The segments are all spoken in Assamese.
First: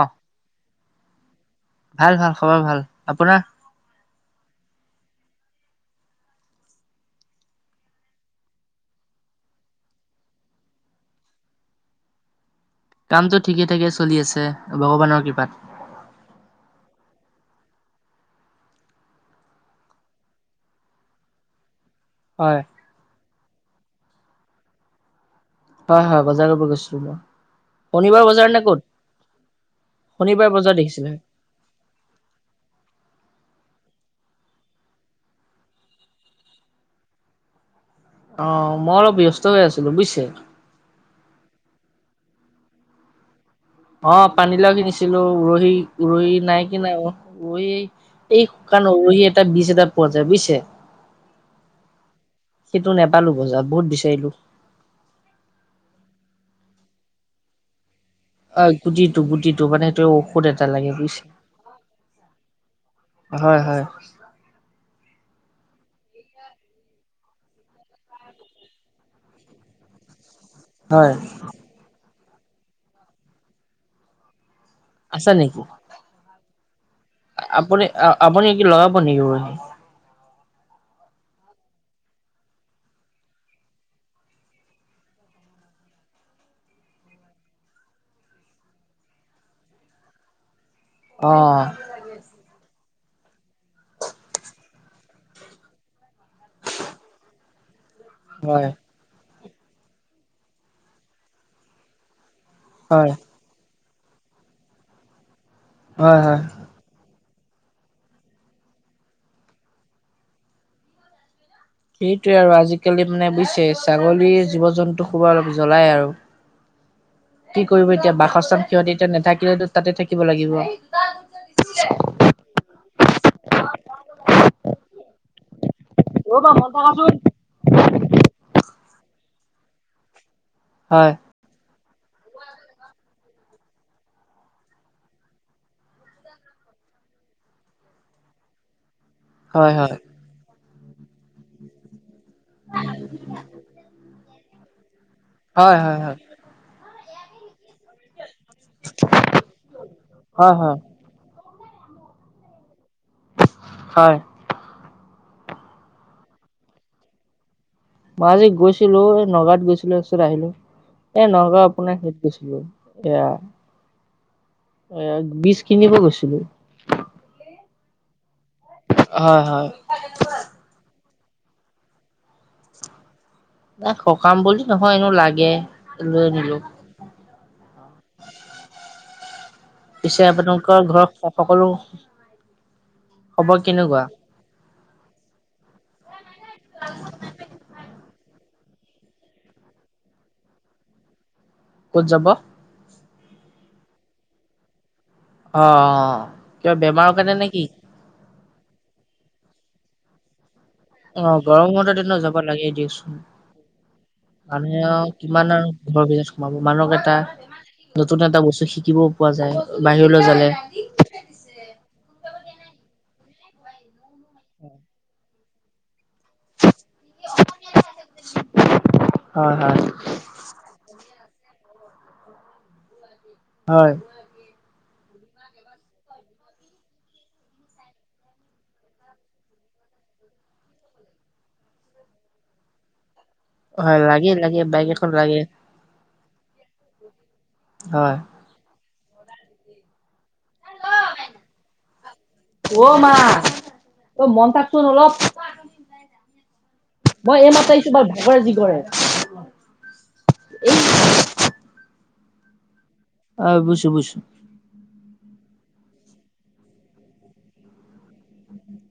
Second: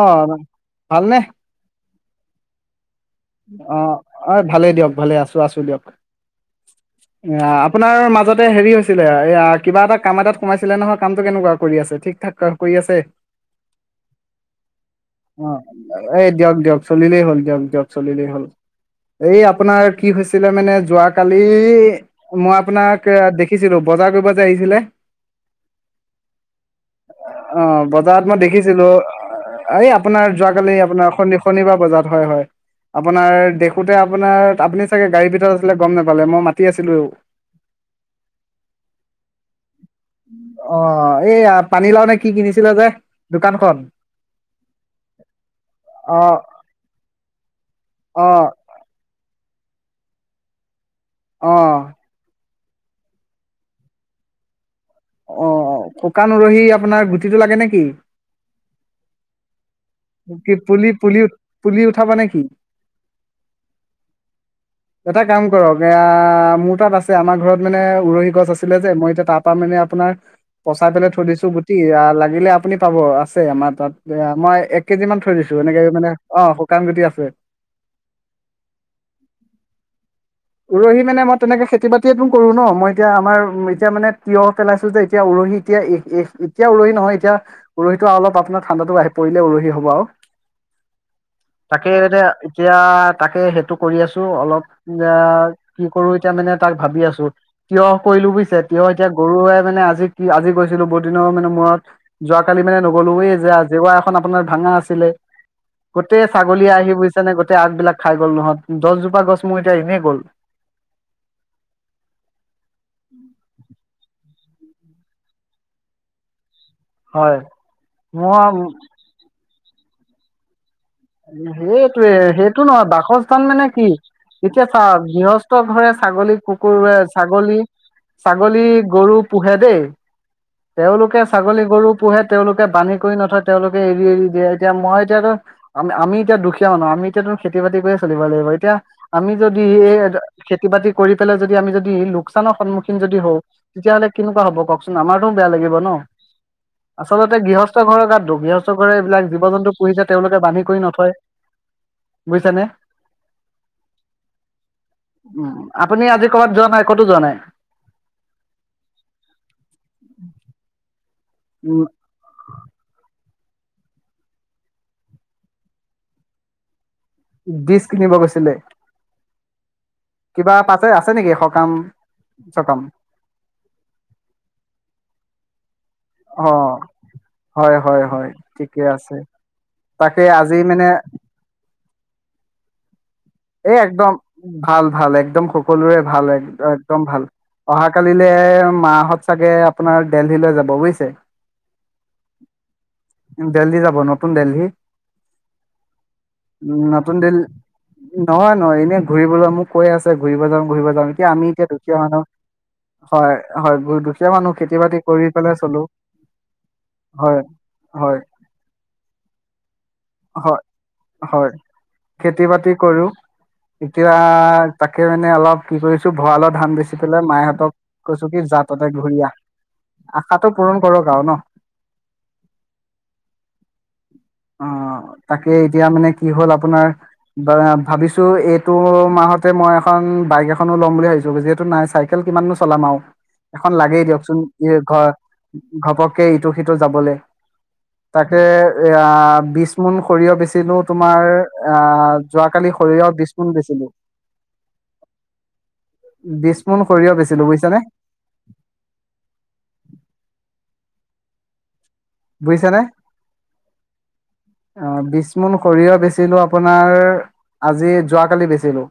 অ ভাল নে? ভাল ভাল খবৰ ভাল। আপোনাৰ? অ অ ভালে দিয়ক ভালে আছো আছো দিয়ক। [inaudible] অ আপোনাৰ মাজতে হেৰি হৈছিলে এ কিবা এটা কাম এটাত সোমাইছিলে নহয় কামটো কেনেকুৱা কৰি আছে? ঠিক-থাক কা কৰি আছ কামটো ঠিকে ঠাকে চলি আছে ভগৱানৰ অ', কৃপাত। এই দিয়ক দিয়ক চলিলেই হ'ল দিয়ক দিয়ক। চলিলেই হ'ল। এই আপোনাৰ কি হৈছিলে মানে যোৱ কালি মই হয় আপোনাক দেখিছিলো বজাৰ কৰিব যে আহিছিলে। হয় হয় বজাৰ কৰিব গৈছিলো মই অ শনিবাৰ বজাৰত মই বজাৰ নে ক'ত দেখিছিলো এই আপোনাৰ শনিবাৰ বজাৰ যোৱাকালি দেখিছিলে। আপোনাৰ শনি-শনিবাৰ বজাত হয় হয়। আপোনাৰ দেখোঁতে আপোনাৰ আপুনি চাগে গাড়ীৰ ভিতৰত আছিলে গম নাপালে মই মাতি আছিলো। অ মই অলপ ব্যস্ত হৈ আছিলো বুজিছে। অ এইয়া পানী লাও নে কি কিনিছিলে যে? দোকানখন। অ পানীলাও কিনিছিলো, অ উৰহি-উৰহি নাই কিনা অ উহি অ এই কাৰণ উৰহি এটা বিছ এটা পোৱা যায় বুইছে? অ। সেইটো নাপালো বজাৰত বহুত বিচাৰিলো। অ অ শুকান উৰহি আপোনাৰ গুটিটো লাগে নেকি? অ গুটিটো-গুটিটো মানে ঔষধ কি এটা পুলি লাগে পুলি বুজিছে পুলি উঠাবা নেকি হয় হয়। এটা কাম কৰক। এয়া মোৰ তাত আছে, আমাৰ ঘৰত মানে উৰহি গছ আছিলে যে, মই এতিয়া তাত তাৰ মানে আপোনাৰ পচাই পেলাই হয় থৈ দিছো গুটি লাগিলে আপুনি পাব আছে আমাৰ তাত, মই এক কেজিমান আছা থৈ দিছো, নেকি এনেকে মানে অ শুকান গুটি আছে। আপুনি আপুনি কি লগাব নেকি উৰহি? উৰহি মানে মই তেনেকে খেতি বাতিয়ো কৰো ন, মই এতিয়া আমাৰ এতিয়া মানে তিয়হ পেলাইছো যে এতিয়া উৰহি এতিয়া এ এতিয়া উৰহি নহয় এতিয়া উৰহিটো অলপ আপোনাৰ ঠাণ্ডাটো আহি পৰিলে উৰহি হ'ব আৰু। অ। তাকে এ এতিয়া তাকে সেইটো কৰি আছো অলপ এ কি কৰো এতিয়া মানে তাক ভাবি আছো, তিয়হ কৰিলো বুজিছে হয়, তিয়হ এতিয়া গৰুৱে মানে আজি কি আজি গৈছিলো বহুত দিনৰ মানে মূৰত যোৱ কালি মানে হয়, নগ'লোৱ যে জেওৰা এখন আপোনাৰ ভাঙা আছিলে, হয়, গোটেই হয়। ছাগলী আহি গৈছিল নে গোতেই আগবিলাক খাই গ'ল নহয়, দহ গজোপা গছ মোৰ এতিয়া আহনেে গ'ল। সেইটোৱে আৰু আজিকালি মানে বুজিছে ছাগলীৰ জীৱ-জন্তু খুব জ্বলাই আৰু। হয় কি কৰিব এতিয়া মই বাসস্থান সিহঁতি এতিয়া নাথাকিলেটো তাতে থাকিব লাগিব। সেইটোয়ে সেইটো নহয় বাসস্থান মানে কি এতিয়া চ গৃহস্থ ঘৰে ছাগলী ৰ'বা মন কুকুৰ থকাচোন। ছাগলী ছাগলী গৰু পোহে দেই হয়, তেওঁলোকে ছাগলী গৰু পোহে তেওঁলোকে বানী কৰি নথয় তেওঁলোকে এৰি এৰি দিয়ে এতিয়া মই এতিয়াতো আমি আমি এতিয়া দুখীয়া মানুহ আমি এতিয়া তু খেতি বাতি কৰিয়ে চলিব লাগিব এতিয়া আমি যদি হয়, হয়, এই খেতি বাতি কৰি পেলাই যদি আমি যদি লোকচানৰ সন্মুখীন যদি হওঁ তেতিয়াহ'লে কেনেকুৱা হ'ব কওকচোন আমাৰতো বেয়া লাগিব হয়, ন হয়, হয়, আচলতে গৃহ ঘৰৰ গাত দুখ গৃহস্থ ঘৰ এইবিলাক জীৱ জন্তু পোহিচে তেওঁলোকে বান্ধি হয় বুজিছেনে হয় উম আপুনি আজি কৰবাত যোৱা নাই ক'তো যোৱা নাই মই আজি গৈছিলো এই নগাঁৱত গৈছিলো তাৰপিছত আহিলো এ নগাঁও উম, আপোনাৰ হেত গৈছিলো এয়া এ বীজ কিনিব গৈছিলো বিজ কিনিব গৈছিলে হয় হয় কিবা পাছে আছে নেকি সকাম চকাম নাই সকাম বুলি নহয় এনেও লাগে লৈ আনিলো অ', হয় হয় হয় ঠিকে আছে পিছে তাকে আজি আপোনালোকৰ মেনে ঘৰত সকলো খবৰ এই কেনেকুৱা? একদম ভাল ভাল একদম সকলোৰে ভাল এক একদম ভাল অহা কালিলে মা হত চাগে আপোনাৰ দেলহিলৈ যাব বুজিছে ক'ত যাব দেলহি যাব নতুন দেলহি অ কিবা উম, নতুন বেমাৰৰ কাৰণে দেলহি নে কি নহয় নহয় এনেই ঘুৰিবলৈ মোক কৈ আছে ঘুৰিব যাম ঘুৰিব যাম অ এতিয়া আমি এতিয়া গৰম বন্ধৰ দুখীয়া দিনত মানুহ যাব লাগে দিয়কচোন। হয় হয় মানুহ খেতি মানুহে বাতি আৰু কৰি কিমান পেলাই আৰু চলো ঘৰৰ ভিতৰত সোমাব মানুহক এটা হয় হয় নতুন এটা বস্তু শিকিবও পোৱা যায় বাহিৰলৈ হয় যালে হয় খেতি বাতি কৰো এতিয়া তাকে মানে অলপ কি কৰিছো ভঁৰালৰ ধান বেচি পেলাই মাহঁতক কৈছো কি জাততে ঘূৰি আহ হয় হয় আশাটো পূৰণ কৰক আৰু ন হয় অ তাকে এতিয়া মানে কি হ'ল আপোনাৰ ভাবিছো এইটো মাহতে মই এখন বাইক এখনো ল'ম বুলি ভাবিছো যিহেতু নাই চাই চেল কিমান নো চলাম আৰু এখন হয় লাগেই লাগে দিয়কচোন লাগে ই বাইক ঘ এখন লাগে ঘপককে ইটো সিটো যাবলৈ হয়। তাকে এ বিচ মোন সৰিয়হ বেচিলো তোমাৰ আহ যোৱাকালি অ সৰিয়হ মা বিস্পুন দিছিলোঁ তই মন থাকচোন অলপ বিস্পুন সৰিয়হ বেচিলো বুজিছানে? কৰে যি কৰে, বুজিছেনে? হয়, বুছো-বুছো অ, বিচমোন সৰিয়হ বেচিলো আপোনাৰ, আজি যোৱাকালি বেচিলো।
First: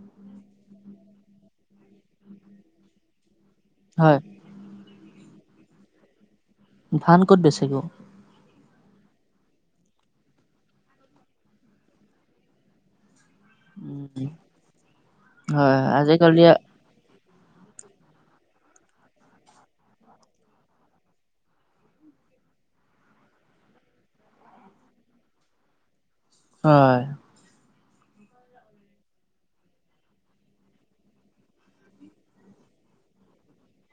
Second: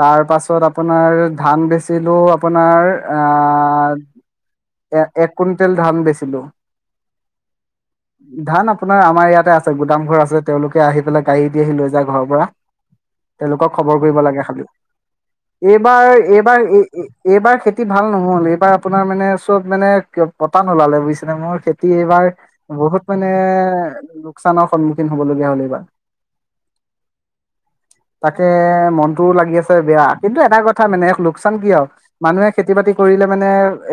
তাৰ পাছত আপোনাৰ ধান বেচিলেও আপোনাৰ আহ, হয় আ এ, এক কুইণ্টেল ধান বেচিব। ধান ক'ত বেচিব? ধান আপোনাৰ আমাৰ ইয়াতে আছে। গুদামঘৰ আছে, তেওঁলোকে আহি পেলাই গাড়ী দি আহি লৈ যায় ঘৰৰ পৰা। তেওঁলোকক খবৰ কৰিব লাগে খালি, হয় এইবাৰ আজিকালি এইবাৰ এইবাৰ খেতি ভাল নহ'ল। এইবাৰ আপোনাৰ মানে চব মানে পতান ওলালে বুজিছেনে মোৰ খে খেতি এইবাৰ বহুত মানে লোকচানৰ সন্মুখীন হ'বলগীয়া হ'ল এইবাৰ। হয়। তাকে মনটোও লাগি আছে বেয়া। কিন্তু এটা কথা মানে এক লোকচান কিয়? মানুহে খেতি বাতি কৰিলে মানে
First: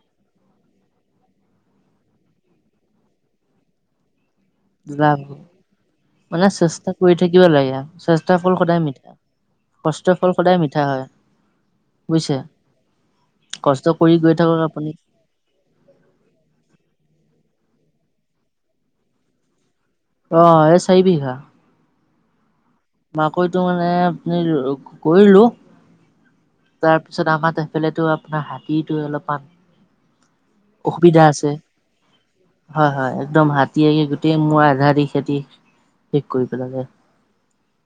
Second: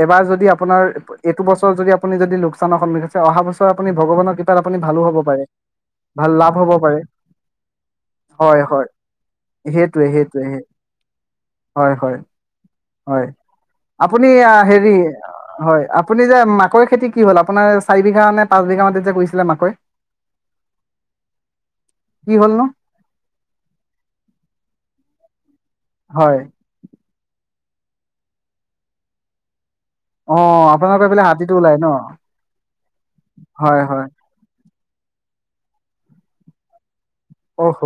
এবাৰ যদি আপোনাৰ এইটো বছৰত যদি আপুনি যদি লোকচানৰ সন্মুখীন হৈছে, অহা বছৰ আপুনি ভগৱানৰ কিপাত আপুনি ভালো হ'ব। লাভ হয়, ভাল মানে লাভ হ'ব চেষ্টা পাৰে। কৰি থাকিব লাগে চেষ্টাৰ ফল হয় সদায় হয়। মিঠা। সেইটোৱে, কষ্টৰ ফল সেইটোৱে সদায় সেই। মিঠা হয় হয়, হয়, বুজিছে হয়, কষ্ট কৰি আপুনি গৈ থাকক হেৰি আপুনি। হয়, আপুনি যে মাকৈৰ খেতি কি হ'ল? আপোনাৰ চাৰি বিঘা নে পাঁচ বিঘা মাটিতে যে কৰিছিলে মাকৈ? অ, এই চাৰি বিঘা। কি হ'ল নো? মাকৈ টো মানে কৰিলোঁ, কৰিলোঁ। হয়। তাৰপিছত আমাৰ সেইফালেতো আপোনাৰ হাতীটো অলপমান অ আপোনালোকৰ অসুবিধা এইফালে আছে। হাতীটো ওলাই ন হয়, হয় একদম হয় হাতী আহি গো হয় গোটেই মোৰ আধা আধি খেতি শেষ কৰি পেলালে। অ'হ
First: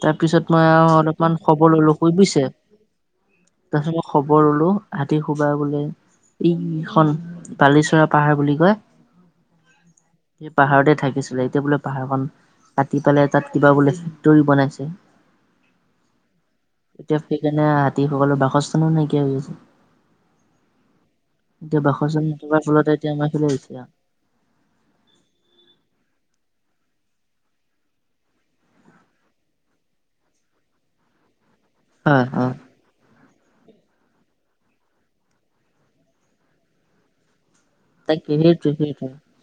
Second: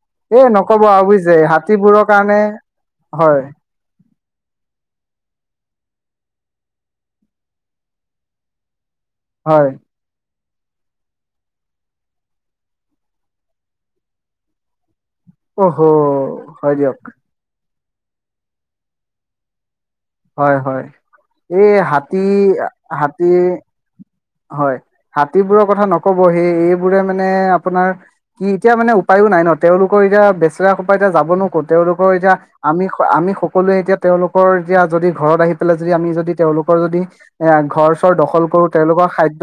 তাৰ এ পিছত মই নক'ব আৰু অলপমান বুজিছে, খবৰ ললো হাতীবোৰৰ শুই কাৰণে বুজিছে। হয়। তাৰপিছত মই খবৰ ললোঁ। ৰাতি শোৱা বুলি। ই ইখন বালিচৰা পাহাৰ বুলি কয়। হয়। সেই পাহাৰতে থাকিছিলে। এতিয়া বোলে পাহাৰখন কাটি পেলাই তাত কিবা বোলে টল বনাইছে। অ'হ, হয় দিয়ক। এতিয়া সেইকাৰণে হাতী সকলো বাসস্থানো নাইকিয়া হৈ আছে। হয়, হয়, এই এতিয়া বাসস্থান নথকাৰ ফলতে এতিয়া আমাৰ হাতী-হাতী এইফালে আহিছে আও। হয়, হাতীবোৰৰ কথা ন'কব সেই এইবোৰে মানে আপোনাৰ কি এতিয়া মানে উপায়ো নাই ন। তেওঁলোকৰ এতিয়া বেচেৰা সোপা এতিয়া যাব নো ক'ত। তেওঁলোকৰ হয় এতিয়া হয় আমি-আমি সকলোৱে এতিয়া তেওঁলোকৰ তেতিয়া যদি ঘৰত আহি পেলাই যদি আমি যদি তেওঁলোকৰ যদি এ ঘৰ-চৰ তাকে দখল কৰোঁ সেইটোৱে তেওঁলোকৰ সেইটোৱে খাদ্য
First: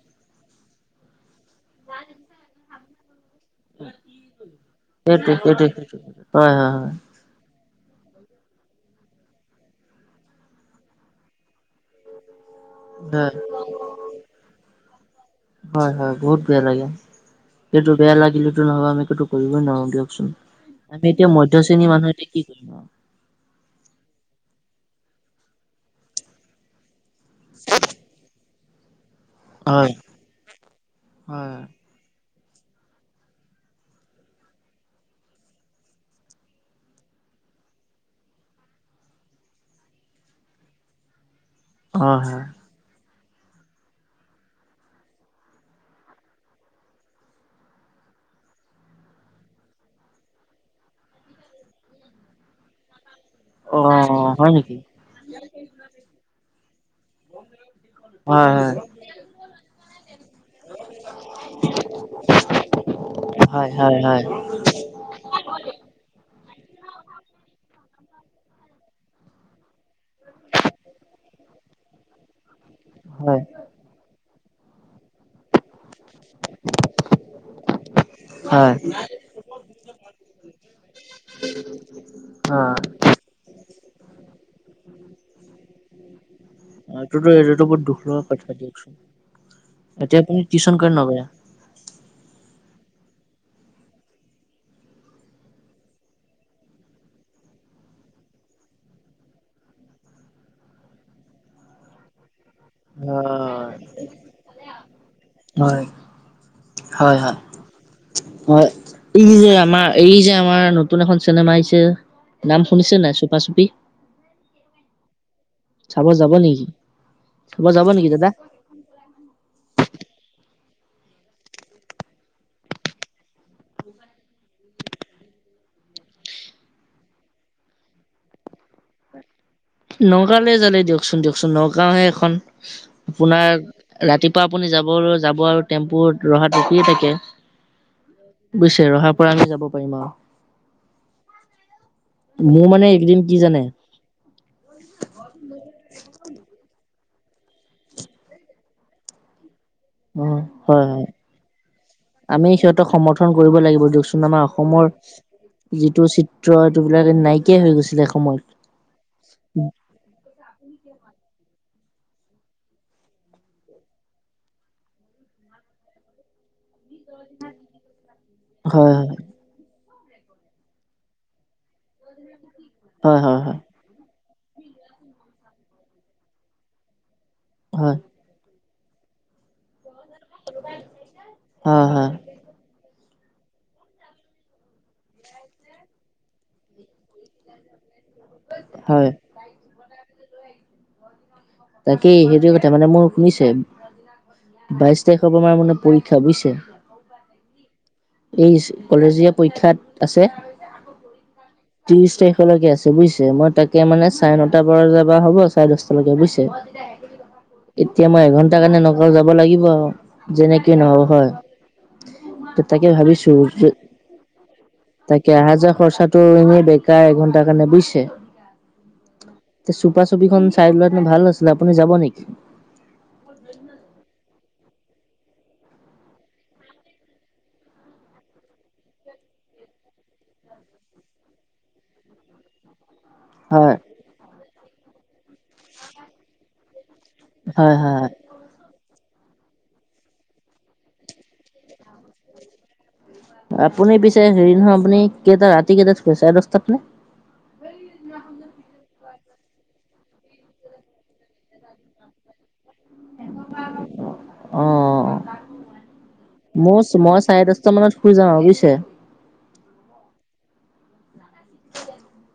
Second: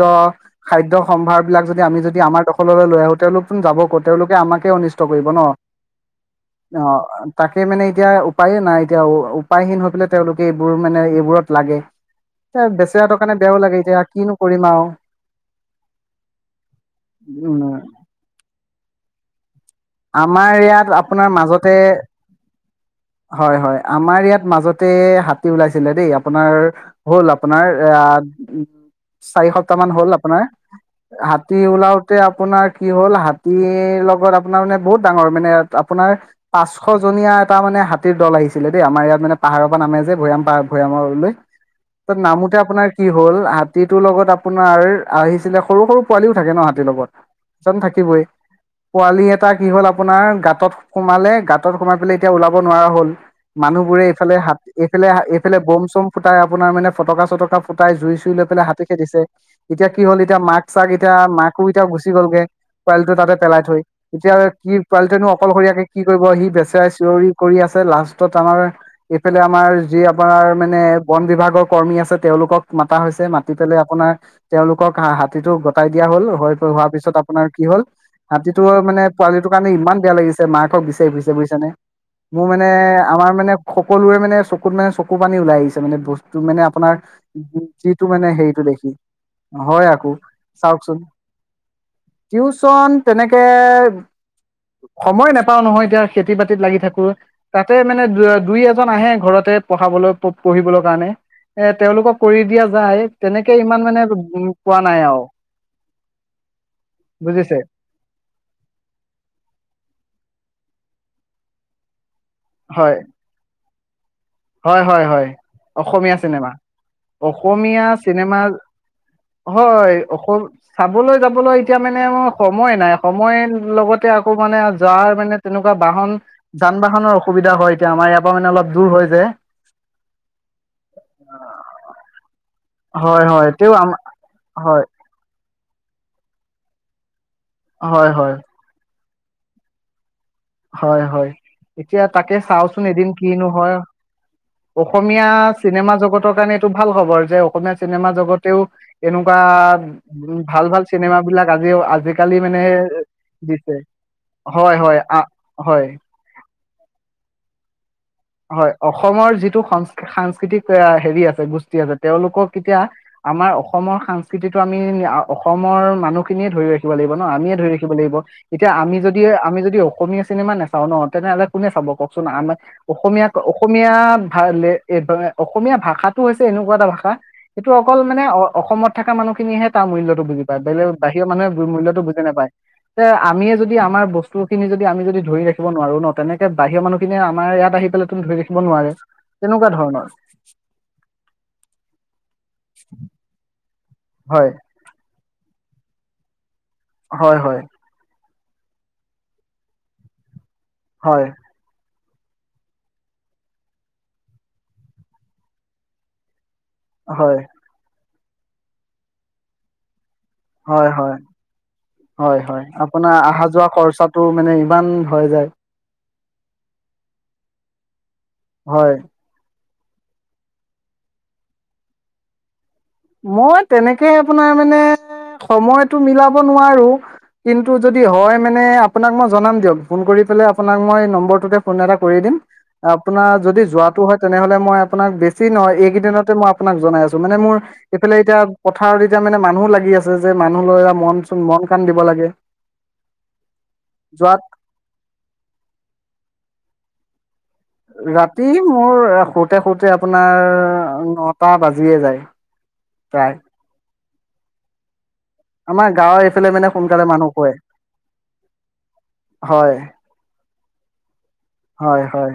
খাদ্য সম্ভাৰ বিলাক যদি আমি যদি আমাৰ দখললৈ লৈ আহোঁ তেওঁলোক যাব ক'ত, তেওঁলোকে আমাকে অনিষ্ট কৰিব সেইটোৱে ন, সেইটোৱে সেইটোৱে হয় হয় হয়। অ' তাকে মানে এতিয়া উপায়ে নাই, এতিয়া উপায়হীন হৈ পেলাই তেওঁলোকে এইবোৰ মানে এইবোৰত লাগে। এ, বেচেৰাটোৰ কাৰণে বেয়াও লাগে এতিয়া কিনো কৰিম আৰু। হয়, হয়, বহুত বেয়া লাগে, উম সেইটো বেয়া লাগিলেতো নহ'ব আমি একো কৰিবই নোৱাৰোঁ। দিয়কচোন, আমাৰ ইয়াত আমি আপোনাৰ এতিয়া মধ্য মাজতে শ্ৰেণী মানুহ এতিয়া কি কৰিম আৰু। হয়, হয়, আমাৰ ইয়াত মাজতে হাতী ওলাইছিলে দেই আপোনাৰ হ'ল আপোনাৰ এইয়া চাৰি সপ্তাহ হয় মান হ'ল আপোনাৰ, হাতী হয় ওলাওঁ তে আপোনাৰ কি হ'ল হাতীৰ লগত আপোনাৰ মানে বহুত ডাঙৰ মানে আপোনাৰ পাঁচশজনীয়া এটা মানে হাতীৰ দল আহিছিলে দেই আমাৰ ইয়াত মানে পাহাৰৰ পৰা নামে যে ভৈয়াম পাহ ভৈয়ামলৈ। [inaudible] ত হয়। নামুতে আপোনাৰ কি হ'ল হাতীটোৰ লগত আপোনাৰ আহিছিলে সৰু, সৰু পোৱালিও থাকে ন হাতীৰ লগত। এজন থাকিবই পোৱালিএ এটা কি হ'ল আপোনাৰ গাঁতত সোমালে গাঁতত সোমাই পেলাই এতিয়া ওলাব নোৱাৰা হ'ল। অ মানুহবোৰে এইফালে হয় হাত নেকি এইফালে, এইফালে বম চম ফুটাই আপোনাৰ মানে ফটকা চটকা ফুটাই জুই চুই লৈ হয় পেলাই হাতি খেদিছে। এতিয়া কি হ'ল এতিয়া মাক চাক এতিয়া মাকো এতিয়া গুচি গ'লগে পোৱালিটো তাতে পেলাই হয় হয় থৈ হয় হয় এতিয়া কি পোৱালিনো অকলশৰীয়াকে কি কৰিব সি বেচৰাই চিঞৰি কৰি আছে লাষ্টত আমাৰ ইফালে আমাৰ যি আপোনাৰ মানে বন বিভাগৰ কৰ্মী আছে তেওঁলোকক মাতা হৈছে হয় মাতি পেলাই আপোনাৰ তেওঁলোকক হা হাতীটো গটাই দিয়া হ'ল হৈ হোৱাৰ পিছত আপোনাৰ কি হ'ল হাতীটোৰ হয়। মানে পোৱালিটোৰ কাৰণে ইমান বেয়া লাগিছে মাকক বিচাৰি ফুৰিছে বুজিছানে মোৰ অ'। মানে আমাৰ মানে সকলোৰে মানে চকুত মানে চকু পানী ওলাই আহিছে মানে বস্তু মানে আপোনাৰ এইটোতো এইটোতো বহুত দুখ যিটো লগা মানে কথা হেৰিটো দেখি দিয়কচোন, হয় আকৌ এতিয়া আপুনি টিউচন কৰে চাওকচোন। নকৰে? টিউচন তেনেকে সময় নাপাও নহয় এতিয়া খেতি বাতিত লাগি থাকোঁ। তাতে মানে দু দুই এজন আহে ঘৰতে পঢ়াবলৈ পঢ়িবলৈ কাৰণে। এ তেওঁলোকক কৰি দিয়া যায় তেনেকে ইমান মানে উ পোৱা নাই আৰু। হয়, হয়, হয়। বুজিছে হয় এই যে আমাৰ এই যে আমাৰ নতুন এখন চিনেমা আহিছে। নাম হয় শুনিছে নাই চুপা চুপি। হয়, হয়, হয় চাব অসমীয়া যাব চিনেমা নেকি? চাব অসমীয়া যাব নেকি দাদা? চিনেমা হয় অসম চাবলৈ যাবলৈ এতিয়া মানে ম সময় নাই সময় লগতে আকৌ মানে যোৱাৰ মানে তেনেকুৱা বাহন যান বাহনৰ অসুবিধা হয় এতিয়া আমাৰ ইয়াৰ পৰা মানে অলপ দূৰ হয় যে। নগাঁওলৈ যালে দিয়কচোন দিয়কচোন নগাঁওহে এখন। হয় হয় আপোনাৰ তেও আম ৰাতিপুৱা আপুনি হয় যাবলৈ যাব আৰু টেম্পু ৰহাত ৰখিয়ে থাকে। হয়, হয়। বুজিছে ৰহাৰ পৰা আমি যাব পাৰিম আৰু। হয়, হয় এতিয়া তাকে মোৰ চাওচোন মানে এদিন এইকেইদিন কি কিনো জানে হয় অসমীয়া চিনেমা জগতৰ কাৰণে এইটো ভাল খবৰ যে অসমীয়া চিনেমা জগতেও এনেকুৱা অ', ভাল হয়, ভাল হয়। চিনেমা বিলাক আজিও আজিকালি আমি মানে সিহঁতক সমৰ্থন কৰিব দিছে লাগিব দিয়কচোন আমাৰ হয়, অসমৰ হয়। আহ। যিটো চিত্ৰ এইটোবিলাক নাইকিয়া হৈ গৈছিলে এ সময়ত। হয়, অসমৰ যিটো সংক সাংস্কৃতিক আ হেৰি আছে গোষ্ঠী আছে তেওঁলোকক এতিয়া আমাৰ অসমৰ সাংস্কৃতিটো আমি অসমৰ মানুহখিনিয়ে ধৰি ৰাখিব লাগিব ন আমিয়ে ধৰি ৰাখিব লাগিব এতিয়া আমি হয় যদি আমি যদি অসমীয়া চিনেমা নাচাওঁ ন তেনেহ'লে কোনে চাব কওকচোন আমাৰ হয় অসমীয়া ক হয় হয় অসমীয়া ভা লে এ বা অসমীয়া ভাষাটো হৈছে এনেকুৱা এটা ভাষা সেইটো হয় অকল মানে অ', অসমত থকা মানুহখিনিয়েহে তাৰ মূল্যতো বুজি পায় বেলেগ বাহিৰ মানুহে মূল্য হয় বুজি নাপায়। তে আমিয়ে যদি আমাৰ বস্তু খিনি যদি আমি যদি ধৰি ৰাখিব নোৱাৰো ন তেনেকে বাহিৰৰ মানুহখিনিয়ে আমাৰ ইয়াত আহি পেলাই [unintelligible] ধৰি ৰাখিব হয় নোৱাৰে হয় তেনেকুৱা ধৰণৰ। তাকেই, সেইটোৱে কথা মানে মোৰ শুনিছে হয় বাইশ তাৰিখৰ পৰা মানে মানে পৰীক্ষা বুইছে। হয় হয়। [unintelligible] কলেজীয়া পৰীক্ষাত আছে। হয়। ত্ৰিশ তাৰিখলৈকে আছে, বুজিছে? মই তাকে মানে চাৰে নটাৰ পৰা যাবা হ'ব চাৰে দহটালৈকে বুজিছে? [unintelligible] হয়। এতিয়া মই এঘন্টাৰ কাৰণে নগাঁও যাব লাগিব আও, যেনেক নহ'ওক হয়। হয় হয় তাকে আপোনাৰ ভাবিছো আহা-যোৱা খৰচাটো মানে ইমান তাকে হয় যায়। অহা যোৱা খৰচাটো এনেই বেকাৰ এঘন্টাৰ কাৰণে বুইছে? হয়। এ চুপা চুপিখন চাই লোৱা হেতেনে ভাল আছিলে। আপুনি যাব নেকি? মই তেনেকে আপোনাৰ মানে সময়টো মিলাব নোৱাৰো। কিন্তু যদি হয় মানে আপোনাক মই জনাম দিয়ক ফোন কৰি পেলাই আপোনাক মই নম্বৰটোতে। ফোন এটা কৰি দিম। আপোনাৰ যদি যোৱাটো হয়, তেনেহলে মই আপোনাক বেছি নহয় এইকেইদিনতে মই আপোনাক জনাই আছো। টো' মানে মোৰ হয়, হয়, হয়। এইফালে এতিয়া পথাৰত এতিয়া মানে মানুহ লাগি আছে যে, মানুহ লয় মন চোন মন কাণ দিব লাগে। আপুনি পিছে যোৱাত হেৰি নহয়, আপুনি কেইটা ৰাতি কেইটাত শুৱে চাৰে দহটাত নে? ৰাতি মোৰ শুতে শুতে আপোনাৰ নটা বাজিয়ে যায়। প্ৰায়। [unintelligible] অ' অ'। আমাৰ গাঁৱৰ এইফালে মানে মোৰ সোনকালে মই মানুহ চাৰে শুৱে দহটা মানত শুই যাওঁ আৰু বুজিছে। হয় হয় হয়।